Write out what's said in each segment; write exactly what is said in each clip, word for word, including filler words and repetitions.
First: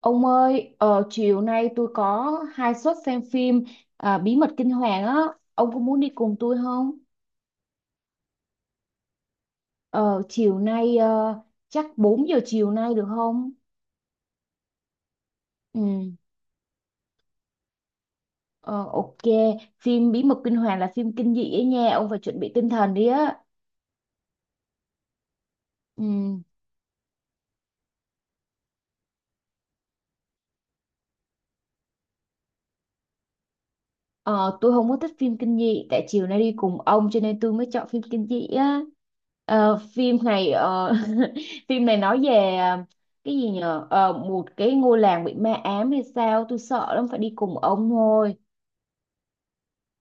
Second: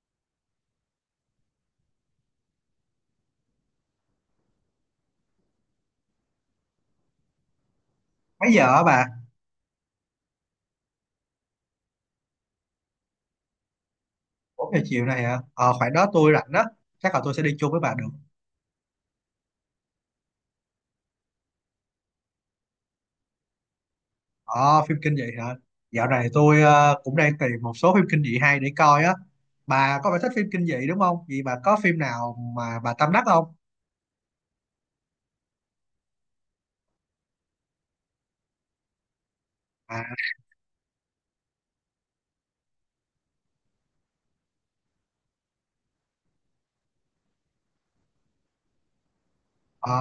Ông ơi, ờ, chiều nay tôi có hai suất xem phim à, Bí mật kinh hoàng á, ông có muốn đi cùng tôi không? Mấy giờ hả bà? Ờ, chiều nay ờ, chắc bốn giờ chiều nay được không? Bốn giờ chiều này hả? ờ Ừ, Khoảng đó tôi rảnh đó. Chắc là tôi sẽ đi chung với bà được. ờ, ok, phim Bí mật kinh hoàng là phim kinh dị ấy nha, ông phải chuẩn bị tinh thần đi á. Ờ, phim kinh dị hả? Dạo này Ừ. tôi ờ, cũng đang tìm một số phim kinh dị hay để coi á. Bà có phải thích phim kinh dị đúng không? Vậy bà có phim nào mà bà tâm đắc không? Ờ, tôi không có thích phim kinh dị tại chiều nay đi cùng ông cho nên tôi mới chọn phim kinh dị á. Ờ, À. phim này ờ, phim này nói về ờ, cái gì nhờ. Ờ, một cái ngôi làng bị ma ám hay sao tôi sợ lắm phải đi cùng ông thôi. Ờ.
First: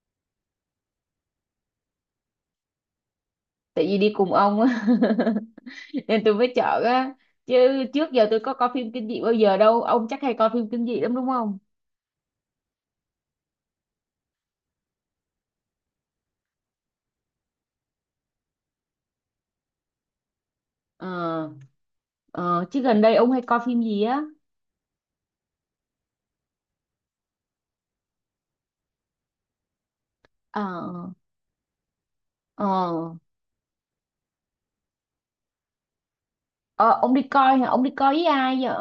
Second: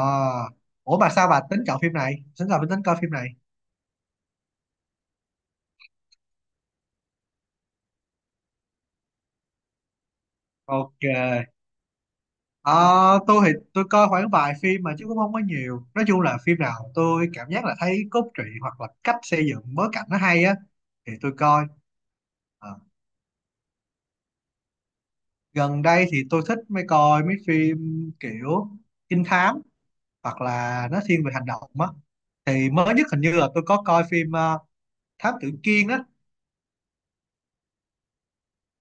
Ủa bà, sao bà tính chọn phim này, tính là tính coi phim này? Tại vì đi cùng ông á nên tôi mới chọn á, chứ trước giờ tôi có coi phim kinh dị bao giờ đâu. Ông chắc hay coi phim kinh dị Ok. lắm đúng không? Ờ. Tôi thì tôi coi khoảng vài phim mà, chứ cũng không có nhiều. Nói chung là phim nào tôi cảm giác là thấy cốt truyện hoặc là cách xây dựng bối cảnh nó hay á Ờ, thì tôi coi. ờ, Ờ. chứ gần đây ông hay coi phim gì á? Gần đây thì tôi thích mấy coi mấy phim kiểu trinh thám hoặc Ờ, là nó thiên về hành động á. Thì mới nhất ờ, hình như là tôi có coi phim ờ, Thám Tử Kiên á. ờ, ông đi coi hả? Ông đi coi với ai vậy?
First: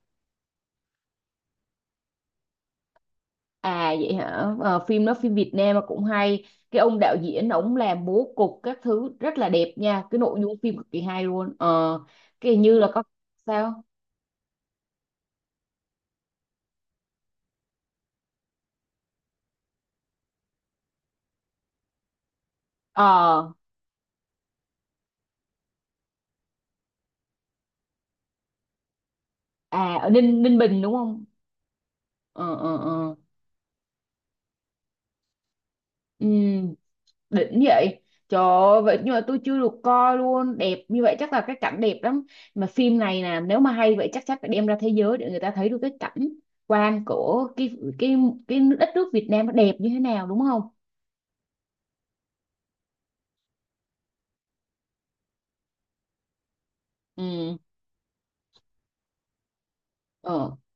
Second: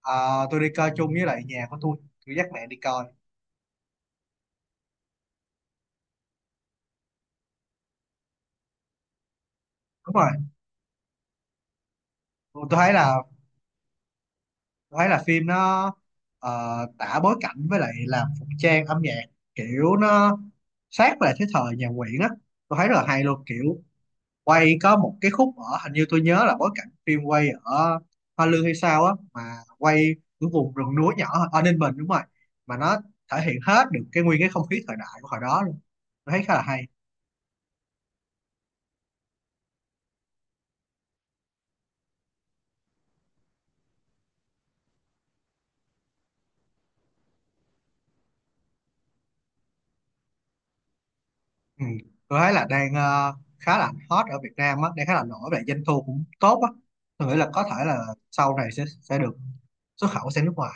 Ờ, tôi đi coi chung với lại nhà của tôi tôi dắt mẹ đi coi. À vậy hả? Ờ, phim đó phim Việt Nam mà cũng hay. Cái ông đạo diễn ổng làm bố cục các thứ rất là đẹp nha, Đúng cái rồi. nội dung phim cực kỳ hay luôn. Ờ, cái hình tôi như tôi là thấy có. là Sao? tôi thấy là phim nó ờ, tả bối cảnh với lại làm phục trang âm nhạc, kiểu nó sát lại cái thời nhà Nguyễn á. Tôi thấy rất là hay luôn, Ờ. kiểu quay có một cái khúc ở, hình như tôi nhớ là bối cảnh phim quay ở Hoa Lư hay sao á mà À ở quay Ninh cái Ninh vùng Bình đúng rừng núi không? nhỏ ở Ninh Bình, đúng rồi. Ờ ờ Mà nó ờ. thể hiện hết được cái nguyên cái không khí thời đại của hồi đó luôn. Ừ, Tôi thấy khá là hay. đỉnh vậy. Trời ơi, vậy nhưng mà tôi chưa được coi luôn, đẹp như vậy chắc là cái cảnh đẹp lắm. Mà phim này nè, nếu mà hay vậy chắc chắn phải đem ra thế giới để người ta thấy được cái cảnh quan của cái cái cái đất nước Việt Nam nó đẹp như thế nào đúng không? Ừ. Tôi thấy là đang ờ, khá là hot ở Việt Nam á, đang khá là nổi về doanh thu cũng tốt á. Tôi nghĩ là Ừ. có thể là sau này sẽ sẽ được xuất khẩu sang nước Ờ. ngoài.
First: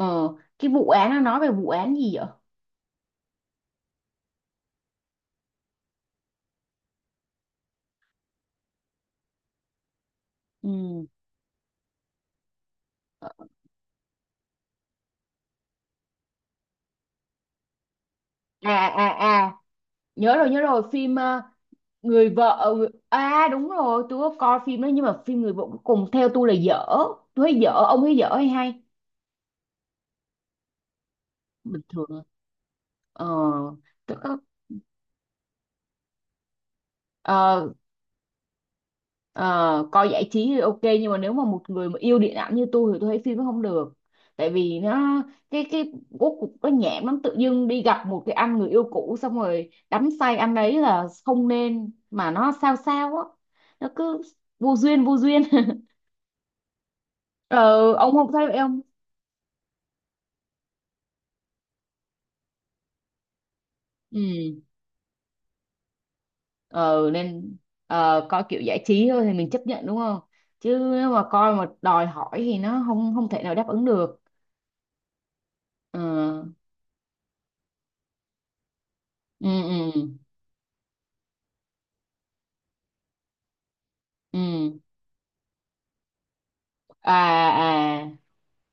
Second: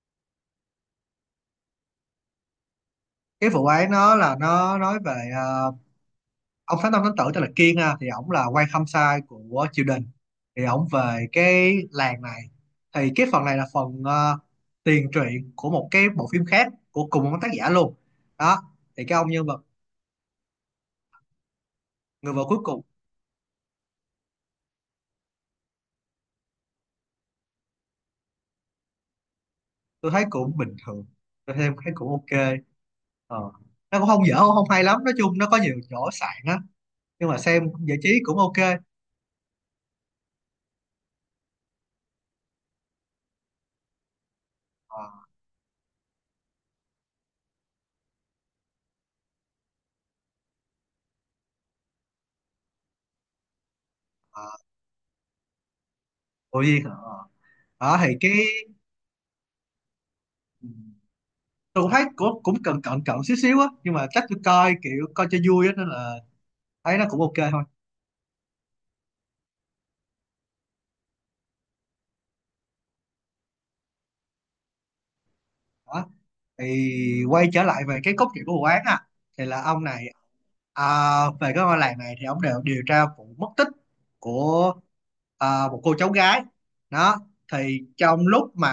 Ờ, cái vụ án nó nói về vụ án gì vậy? Cái vụ ấy nó là nó nói về ờ, ông Phát Tâm Thánh Tử tên là Kiên ha, thì ổng là quan khâm sai của triều đình, thì ổng Ừ. về cái làng này. Thì cái phần này là phần ờ, tiền truyện của một cái bộ phim khác của cùng một tác giả luôn đó. À Thì à cái ông nhân à, vật nhớ rồi nhớ rồi, phim ờ, người người vợ cuối vợ cùng. người... à đúng rồi, tôi có coi phim đó nhưng mà phim người vợ cuối cùng theo tôi là dở. Tôi thấy dở, ông thấy dở hay hay? Tôi thấy cũng bình thường. Tôi thấy, Bình thấy thường. cũng ok. Ờ, Ờ. Nó cũng tôi không dở có không hay lắm, nói chung nó có nhiều chỗ sạn á nhưng mà ờ, xem giải trí cũng ok. Ờ, coi giải trí thì ok nhưng mà nếu mà một người mà yêu điện ảnh như tôi thì tôi thấy phim nó không được. Tại vì ờ, nó cái cái bố cục nó nhảm lắm, tự dưng đi gặp một cái anh người yêu cũ xong rồi đắm say anh ấy là không nên, mà nó sao sao á, nó cứ ờ, vô duyên vô duyên cô Duyên hả? Ờ. ờ, Đó ông thì không cái, thấy vậy không? tôi cũng thấy cũng, cũng cần cận cận xíu xíu á nhưng mà chắc tôi Ừ. coi kiểu coi cho vui á nên là thấy nó ờ, cũng ok Nên thôi. ờ, coi kiểu giải trí thôi thì mình chấp nhận đúng không? Chứ nếu mà coi mà đòi hỏi thì nó không không thể nào đáp ứng được. Ờ, Đó thì quay trở lại về cái cốt truyện của vụ án à, thì ừ là ông này ừ à, về cái ngôi làng này thì ông đều điều tra vụ mất tích của ừ. à, một cô cháu gái À đó. Thì à. trong lúc mà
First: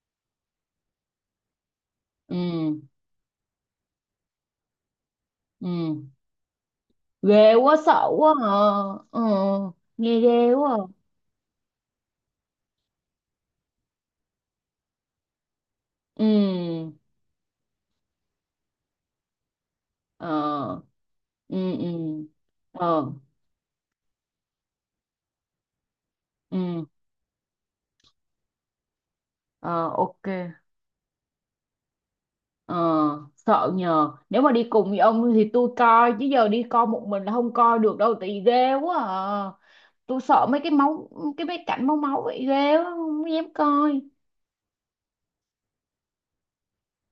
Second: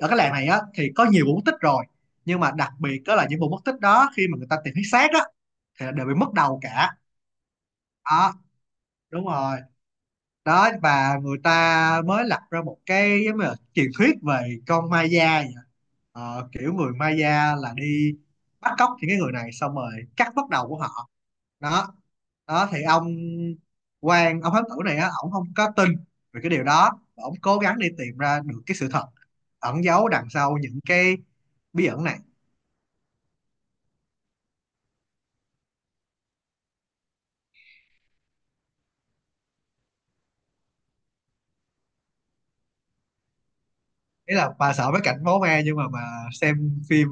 ở cái làng này á thì có nhiều vụ mất tích rồi, Ừ nhưng mà đặc biệt đó là những vụ mất tích đó, khi mà người ta tìm thấy xác á thì ừ. đều bị mất đầu cả. Ghê quá sợ quá Đó. à. Ừ. Đúng rồi. Nghe ghê Đó quá à. và người ta mới lập ra một cái giống như là truyền thuyết về con Maya vậy. Ờ, kiểu người Ừ. Maya là đi bắt cóc những cái người này xong rồi Ờ. cắt bắt đầu của họ Ừ ừ. đó. Đó thì Ờ. ông quan, ông thám tử này á, ổng không có tin về cái điều Ừ. đó và ổng cố gắng đi tìm ra được cái sự thật ẩn Ờ. giấu Ok. đằng sau những cái bí ẩn này. Ờ. Sợ nhờ, nếu mà đi cùng với ông thì tôi coi, chứ giờ đi coi một mình là không coi được đâu, tại vì ghê quá à. Tôi sợ mấy cái máu, cái mấy cảnh máu máu vậy ghê quá không dám coi. Ý là bà sợ mấy cảnh máu me nhưng mà bà xem phim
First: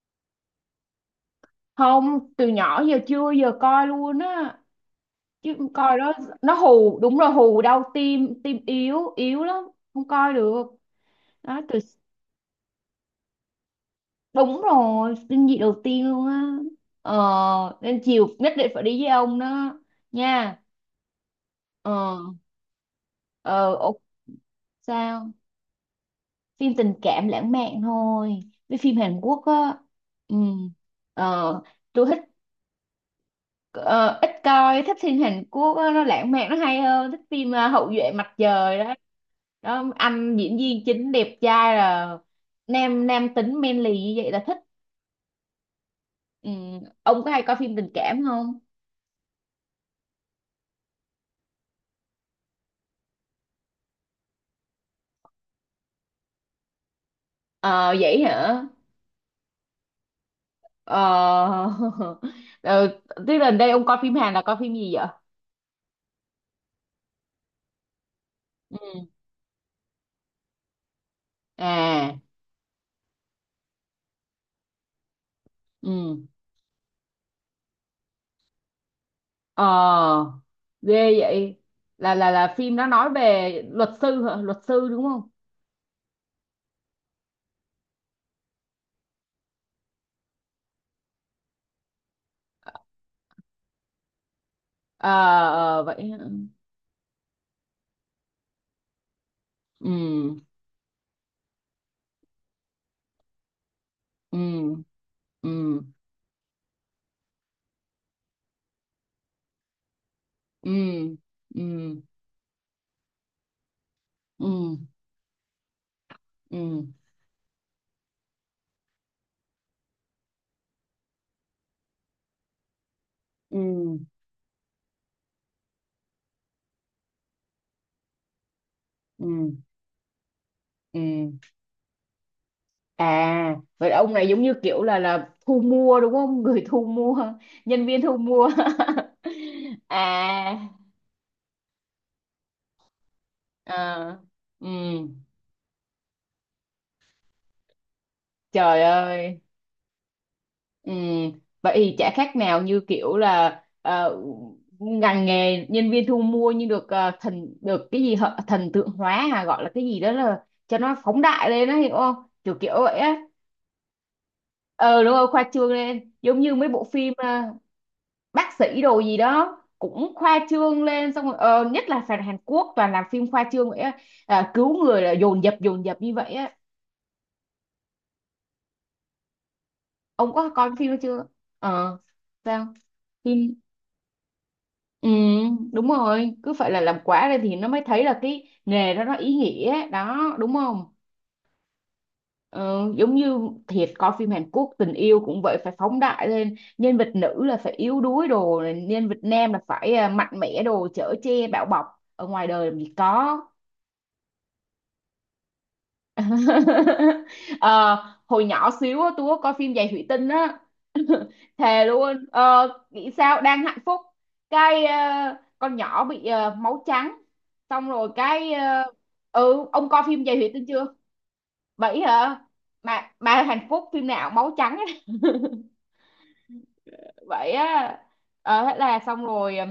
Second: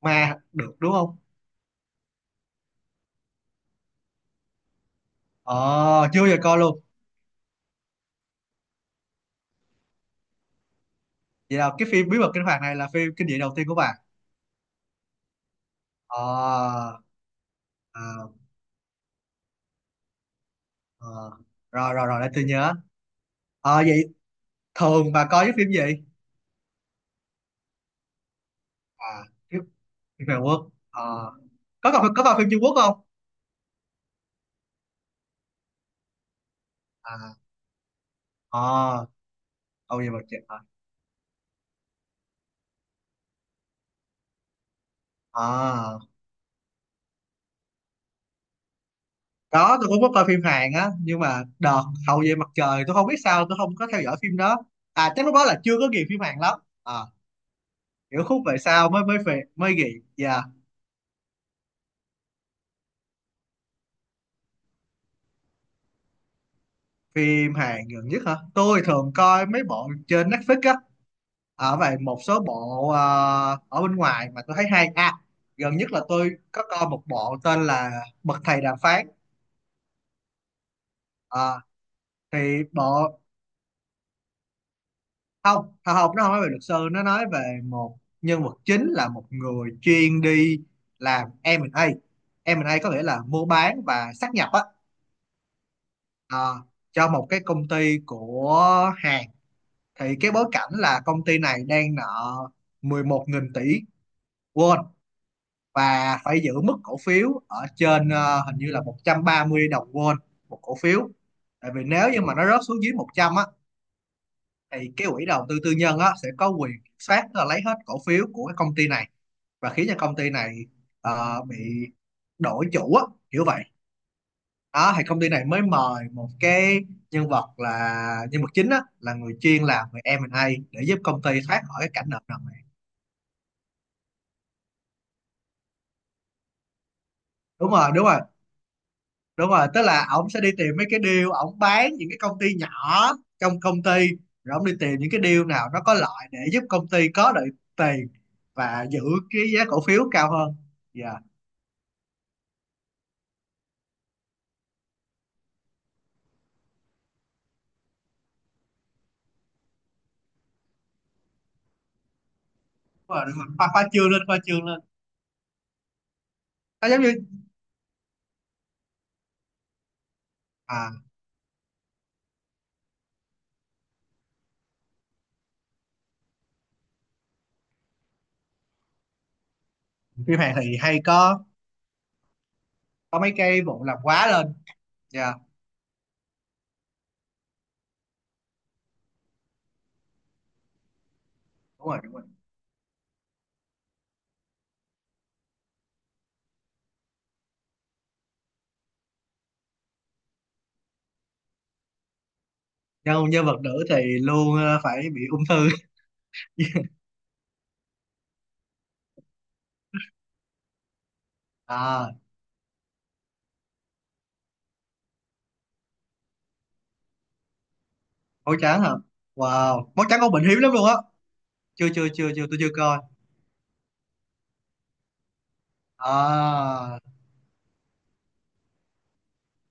ma được đúng không? Không, từ nhỏ giờ chưa giờ coi luôn á, chứ ờ coi đó Chưa bao giờ nó coi luôn. hù đúng rồi, hù đau tim, tim yếu yếu lắm, không coi được Vậy đó là từ. cái phim bí mật kinh hoàng này là phim kinh dị đầu tiên của bạn? Đúng rồi, kinh dị đầu tiên Ờ. luôn á. Ờ, nên chiều Ờ. nhất định phải đi với ông đó nha. Ờ. Rồi rồi Ờ rồi, để tôi nhớ. ờ ờ ồ, Vậy thường bà sao? coi cái phim gì? Phim tình cảm lãng mạn thôi, với phim Hàn À, Quốc phim á. phim Ừ. Hàn Quốc. Ờ. Ờ. Có Tôi coi, thích. có coi phim Trung Quốc không? ờ, Ít coi, thích phim Hàn Quốc á, nó lãng mạn nó hay hơn. Thích À. phim ờ, Hậu duệ mặt trời đó. ờ Đó Hậu duệ mặt anh trời. diễn viên chính đẹp trai là nam nam tính manly như vậy là thích. À Ừ. Ông có hay coi phim tình cảm không? có, tôi cũng có coi phim Hàn á nhưng mà đợt hậu về mặt trời tôi không biết sao tôi không có theo dõi phim đó. À chắc lúc đó là chưa có ghiền phim Hàn lắm. À Ờ vậy kiểu khúc về hả? sau mới mới về mới ghiền. Dạ. Ờ. Ờ, tức là đây ông coi phim Hàn là coi phim gì vậy? Phim Hàn gần nhất hả? Tôi Ừ. thường coi mấy bộ trên Netflix á. Ở vậy À. một số bộ ờ, ở bên ngoài mà tôi thấy hay à. Gần nhất là Ừ. tôi có coi một bộ tên là Bậc Thầy Đàm Phán. Ờ. Ghê vậy. Ờ, Là là là thì phim nó nói bộ về luật sư hả, luật sư đúng không? không không không, nó không nói về luật sư, nó nói về một nhân vật chính là một người chuyên đi làm em a. em a có nghĩa là mua bán và sát nhập á. Ờ. Ờ, vậy hả? ờ, cho một cái công ty của Hàn. Thì cái Ừ bối cảnh là công ty này đang nợ mười một nghìn tỷ won ừ ừ và phải giữ mức cổ phiếu ở trên ờ, hình như là một trăm ba mươi đồng won một ừ cổ phiếu. ừ Tại vì nếu như mà nó rớt xuống dưới một trăm á ừ thì cái quỹ đầu tư tư nhân á sẽ có quyền ừ kiểm soát, tức là lấy hết cổ phiếu của cái công ty này và khiến cho công ty này ờ, bị đổi chủ á, kiểu ừ vậy. Đó thì công ty này mới mời một cái nhân vật là nhân vật chính á, là người ừ chuyên làm về em a để giúp ừ. công ty thoát khỏi cái cảnh nợ nần. À vậy là ông này giống như kiểu là là thu mua đúng không? Người thu mua, Đúng nhân rồi viên đúng thu rồi mua. đúng rồi, tức là ổng sẽ đi À tìm mấy cái deal, ổng bán những cái công ty nhỏ trong à. công ty rồi ổng Ừ. đi tìm những cái deal nào nó có lợi để giúp công ty có được tiền Trời và giữ ơi. cái giá cổ phiếu cao hơn. Ừ, Dạ. vậy thì chả khác nào như kiểu là ờ, ngành nghề nhân viên thu mua nhưng được ờ, thần được cái gì hả? Thần tượng hóa à, gọi là cái gì đó, là cho nó phóng đại lên đó hiểu không? Kiểu kiểu vậy Đúng á. rồi đúng rồi, khoa, khoa trương lên, khoa trương lên. Ờ đúng rồi, khoa trương lên giống như mấy bộ Nó giống như phim ờ, bác sĩ đồ gì đó cũng khoa trương à, lên, xong rồi ờ, nhất là phản Hàn Quốc toàn làm phim khoa trương vậy á. À, cứu người là dồn dập dồn dập như vậy á. Ông phim có Hàn coi thì phim đó hay chưa? có Ờ. Sao? có mấy Phim. cái vụ làm quá lên. Ừ, Dạ. đúng rồi, cứ phải là làm quả ra thì nó mới thấy là cái nghề đó nó ý nghĩa ấy. Đó, đúng không? Đúng rồi đúng rồi, Ờ, giống như thiệt, coi phim Hàn Quốc tình yêu cũng vậy, phải phóng đại lên, nhân vật nữ là phải yếu đuối đồ, nhân vật nam là phải à, mạnh mẽ đồ, chở che bảo bọc. Ở ngoài đời làm gì nhân có. nhân vật nữ thì luôn ờ, phải bị ung thư. Ờ, hồi nhỏ xíu á, tôi có coi phim Giày Thủy Tinh á thề À luôn, ờ, nghĩ sao đang hạnh phúc cái ờ, con nhỏ bị ờ, máu trắng, xong rồi cái máu trắng ờ, hả? ừ, ông Wow, coi máu trắng phim con Giày bệnh Thủy hiếm Tinh lắm luôn chưa? á. Chưa, Bảy chưa, chưa, hả? chưa, tôi chưa coi. mà mà hạnh phúc phim nào máu trắng ấy. À Vậy á. Ờ, thế là xong rồi, ờ,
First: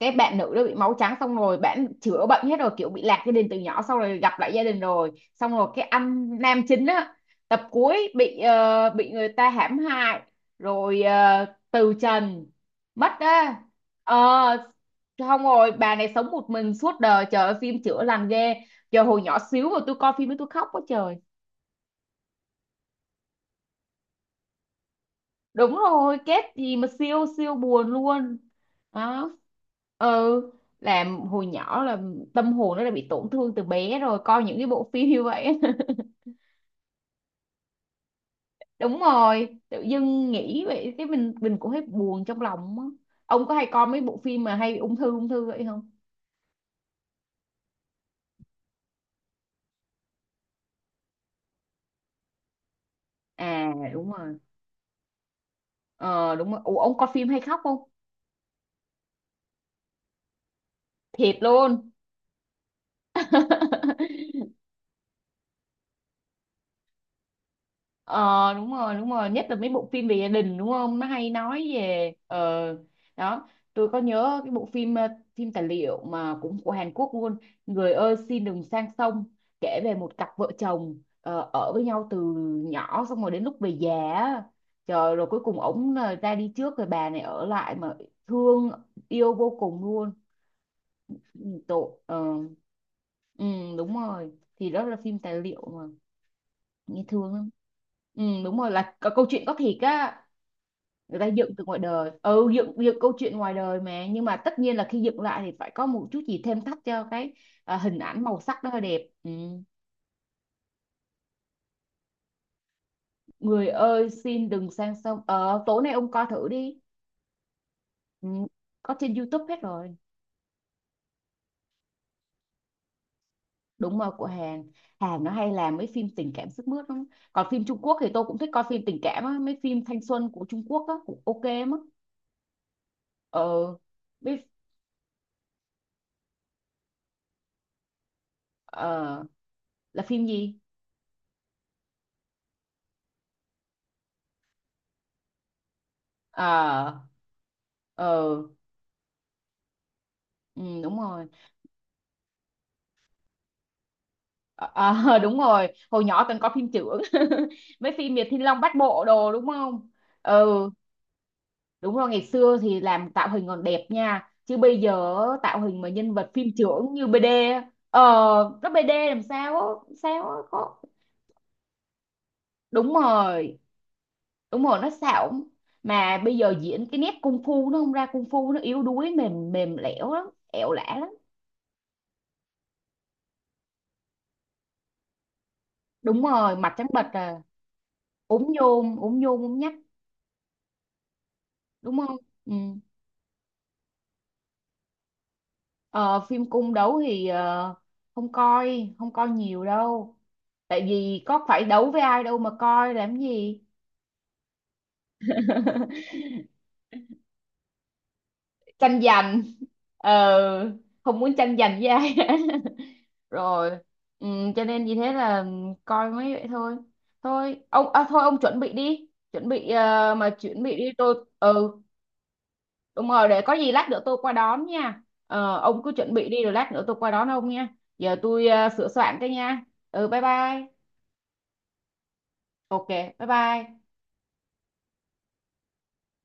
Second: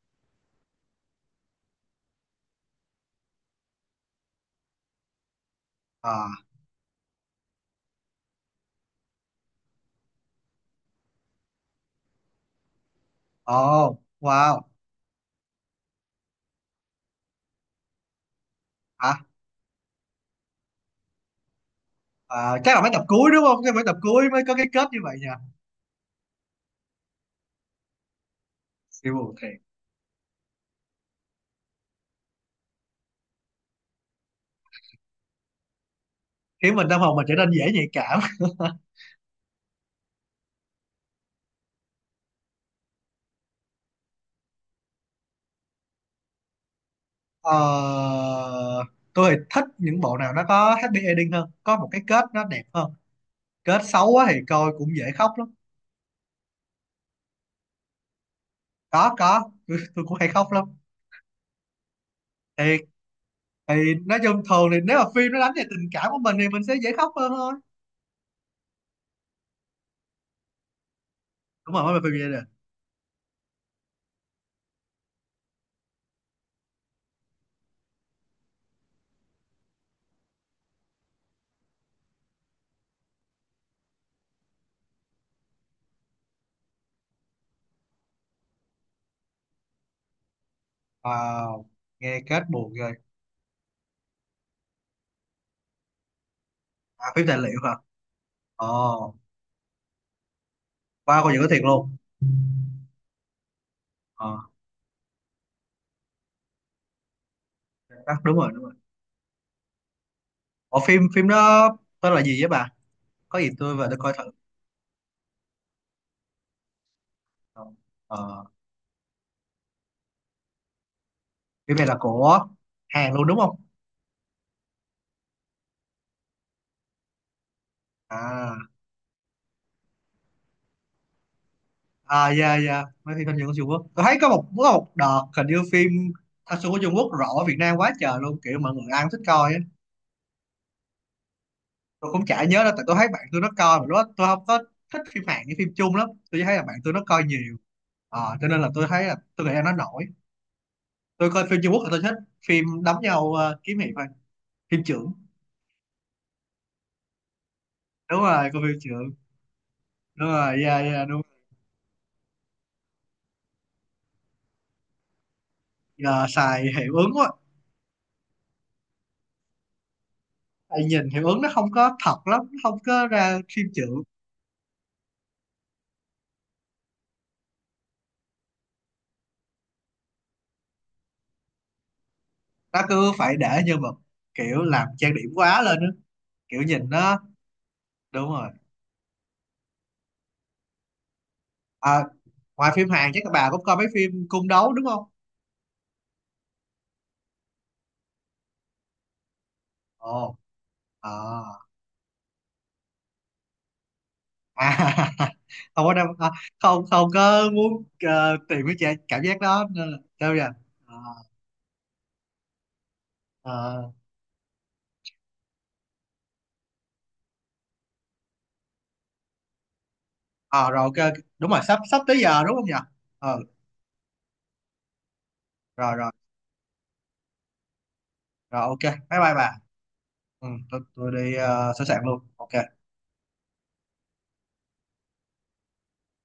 cái bạn nữ đó bị máu trắng xong rồi bạn chữa bệnh hết rồi, kiểu bị lạc gia đình từ nhỏ, xong rồi gặp lại gia đình rồi, xong rồi cái anh à. nam chính á, tập cuối bị ờ, bị người ta hãm hại, rồi ờ, từ trần, mất á. Ồ, Ờ. wow. Không, rồi bà này sống một mình suốt đời, trời ơi, phim chữa lành ghê. Giờ hồi Hả? nhỏ xíu mà tôi coi phim ấy tôi khóc quá trời. À, chắc là mấy tập cuối đúng không? Cái mấy tập cuối mới có cái kết như vậy nha. Đúng rồi, kết gì mà siêu siêu buồn luôn. Siêu Đó. buồn thiệt. Ừ. Làm hồi nhỏ là tâm hồn nó đã bị tổn thương từ bé rồi coi những cái bộ phim như vậy. Khiến mình tâm hồn mình trở nên dễ nhạy cảm. Đúng rồi, tự dưng nghĩ vậy cái mình mình cũng thấy buồn trong lòng á. Ông có hay coi mấy bộ phim mà hay bị ung thư ung thư vậy không? Ờ, tôi thì thích những bộ nào nó có happy ending hơn. Có một cái kết nó đẹp hơn. À Kết xấu đúng quá rồi. thì coi cũng dễ khóc lắm. Ờ đúng rồi. Ủa, ông coi phim hay khóc không? Có, có. Tôi, tôi cũng hay khóc lắm. Thiệt luôn. Thiệt. Thì nói chung thường thì nếu mà phim nó đánh về tình cảm của mình thì mình sẽ dễ khóc hơn thôi. Ờ đúng rồi đúng rồi, nhất là mấy bộ phim về gia đình đúng không, nó hay nói Đúng rồi, mới về về phim gia ờ. đình. Đó, tôi có nhớ cái bộ phim ờ, phim tài liệu mà cũng của Hàn Quốc luôn, người ơi xin đừng sang sông, kể về một cặp vợ chồng ờ, ở với nhau từ nhỏ, xong rồi đến lúc về già á. Trời, rồi cuối cùng ổng là ra đi trước rồi bà này ở lại mà thương yêu vô cùng luôn. Wow. Tội Nghe ờ. kết buồn rồi. Ừ, đúng rồi thì đó là phim tài liệu mà, nghe À, phim thương tài lắm. liệu hả? Ừ, đúng rồi, là có Ồ, câu chuyện có thiệt á. Người wow, ta coi những dựng cái từ thiệt ngoài luôn. đời, ừ, dựng dựng câu chuyện ngoài đời mà, nhưng mà Ờ. tất nhiên là khi dựng lại thì phải có một chút gì thêm thắt cho cái à, hình Đó, ảnh đúng màu rồi sắc đúng đó rồi, hơi đẹp. Ừ. ở phim phim đó tên là gì vậy bà? Có gì Người tôi về tôi ơi coi thử. xin đừng sang sông, ờ tối nay ông coi thử đi. Ừ. ờ, Có trên YouTube hết rồi. Phim này là của Hàn luôn đúng không? Đúng rồi, của Hàn. Hàn nó hay làm mấy phim tình cảm sức mướt lắm. Còn phim Trung Quốc thì tôi cũng thích coi À phim tình cảm á, mấy phim thanh xuân của Trung Quốc á cũng ok lắm á. à, dạ dạ, mấy phim thanh xuân của Trung Ờ. Quốc tôi thấy có một Biết. có một đợt hình như phim thanh xuân của Trung Quốc rõ Việt Nam quá trời luôn, kiểu mọi người ai cũng thích Ờ, coi á. là phim gì? Tôi cũng chả nhớ đâu, tại tôi thấy bạn tôi nó coi mà lúc đó tôi không có thích phim Hàn với phim Trung lắm, tôi chỉ thấy là bạn tôi Ờ. nó coi nhiều. Ờ. Ờ, cho nên là tôi thấy là tôi nghĩ là nó nổi. Ừ, đúng rồi. Tôi coi phim Trung Quốc là tôi thích phim đấm nhau, ờ, kiếm hiệp thôi. Ờ. Phim trưởng. Ờ, đúng rồi, hồi nhỏ từng có phim chưởng mấy phim Đúng Việt Thiên rồi Long coi Bát phim Bộ trưởng. đồ đúng không? Đúng rồi, Ừ. dạ dạ đúng. Đúng rồi, ngày xưa thì làm tạo hình còn đẹp nha chứ bây giờ tạo hình mà nhân Giờ vật phim xài chưởng hiệu như ứng quá. bê đê á, ờ nó bê đê làm sao á, sao á, có. Tại nhìn hiệu ứng nó không có thật lắm, nó không Đúng có ra rồi phim chưởng. đúng rồi, nó xạo. Mà bây giờ diễn cái nét cung phu nó không ra cung phu, nó yếu đuối mềm mềm lẻo lắm, ẻo lả lắm. Nó cứ phải để nhân vật kiểu làm trang điểm quá lên á, Đúng rồi, kiểu mặt trắng nhìn bệch nó, à. đúng Ốm rồi. nhôm ốm nhôm ốm nhách. Đúng À, không? Ừ. ngoài phim Hàn chắc các bà cũng coi mấy phim cung đấu đúng không? Ờ, phim cung đấu thì ờ, không coi, không coi nhiều đâu, Ồ. tại À, vì có phải đấu với ai đâu mà coi làm gì. à, không có đâu à, không không có muốn ờ, tìm cái Tranh cha- cảm giác giành. đó nên là đâu vậy. Ờ, À, không muốn tranh giành với ai. Rồi. ờ. Ừ, cho nên vì thế là coi mấy vậy thôi. Thôi ông à, thôi ông chuẩn bị đi, chuẩn bị ờ, mà chuẩn Ờ, bị rồi đi ok, tôi. đúng rồi Ừ. sắp sắp tới giờ đúng không nhỉ? Đúng rồi, Ờ để có gì lát nữa tôi qua đón nha. Ờ, ông cứ rồi rồi chuẩn bị đi rồi lát nữa tôi qua đón ông nha. Giờ tôi rồi ờ, ok sửa soạn bye cái bye bà. nha. Ừ, bye Ừ, bye. tôi, tôi đi uh, sẵn sàng luôn ok. Ok, bye bye.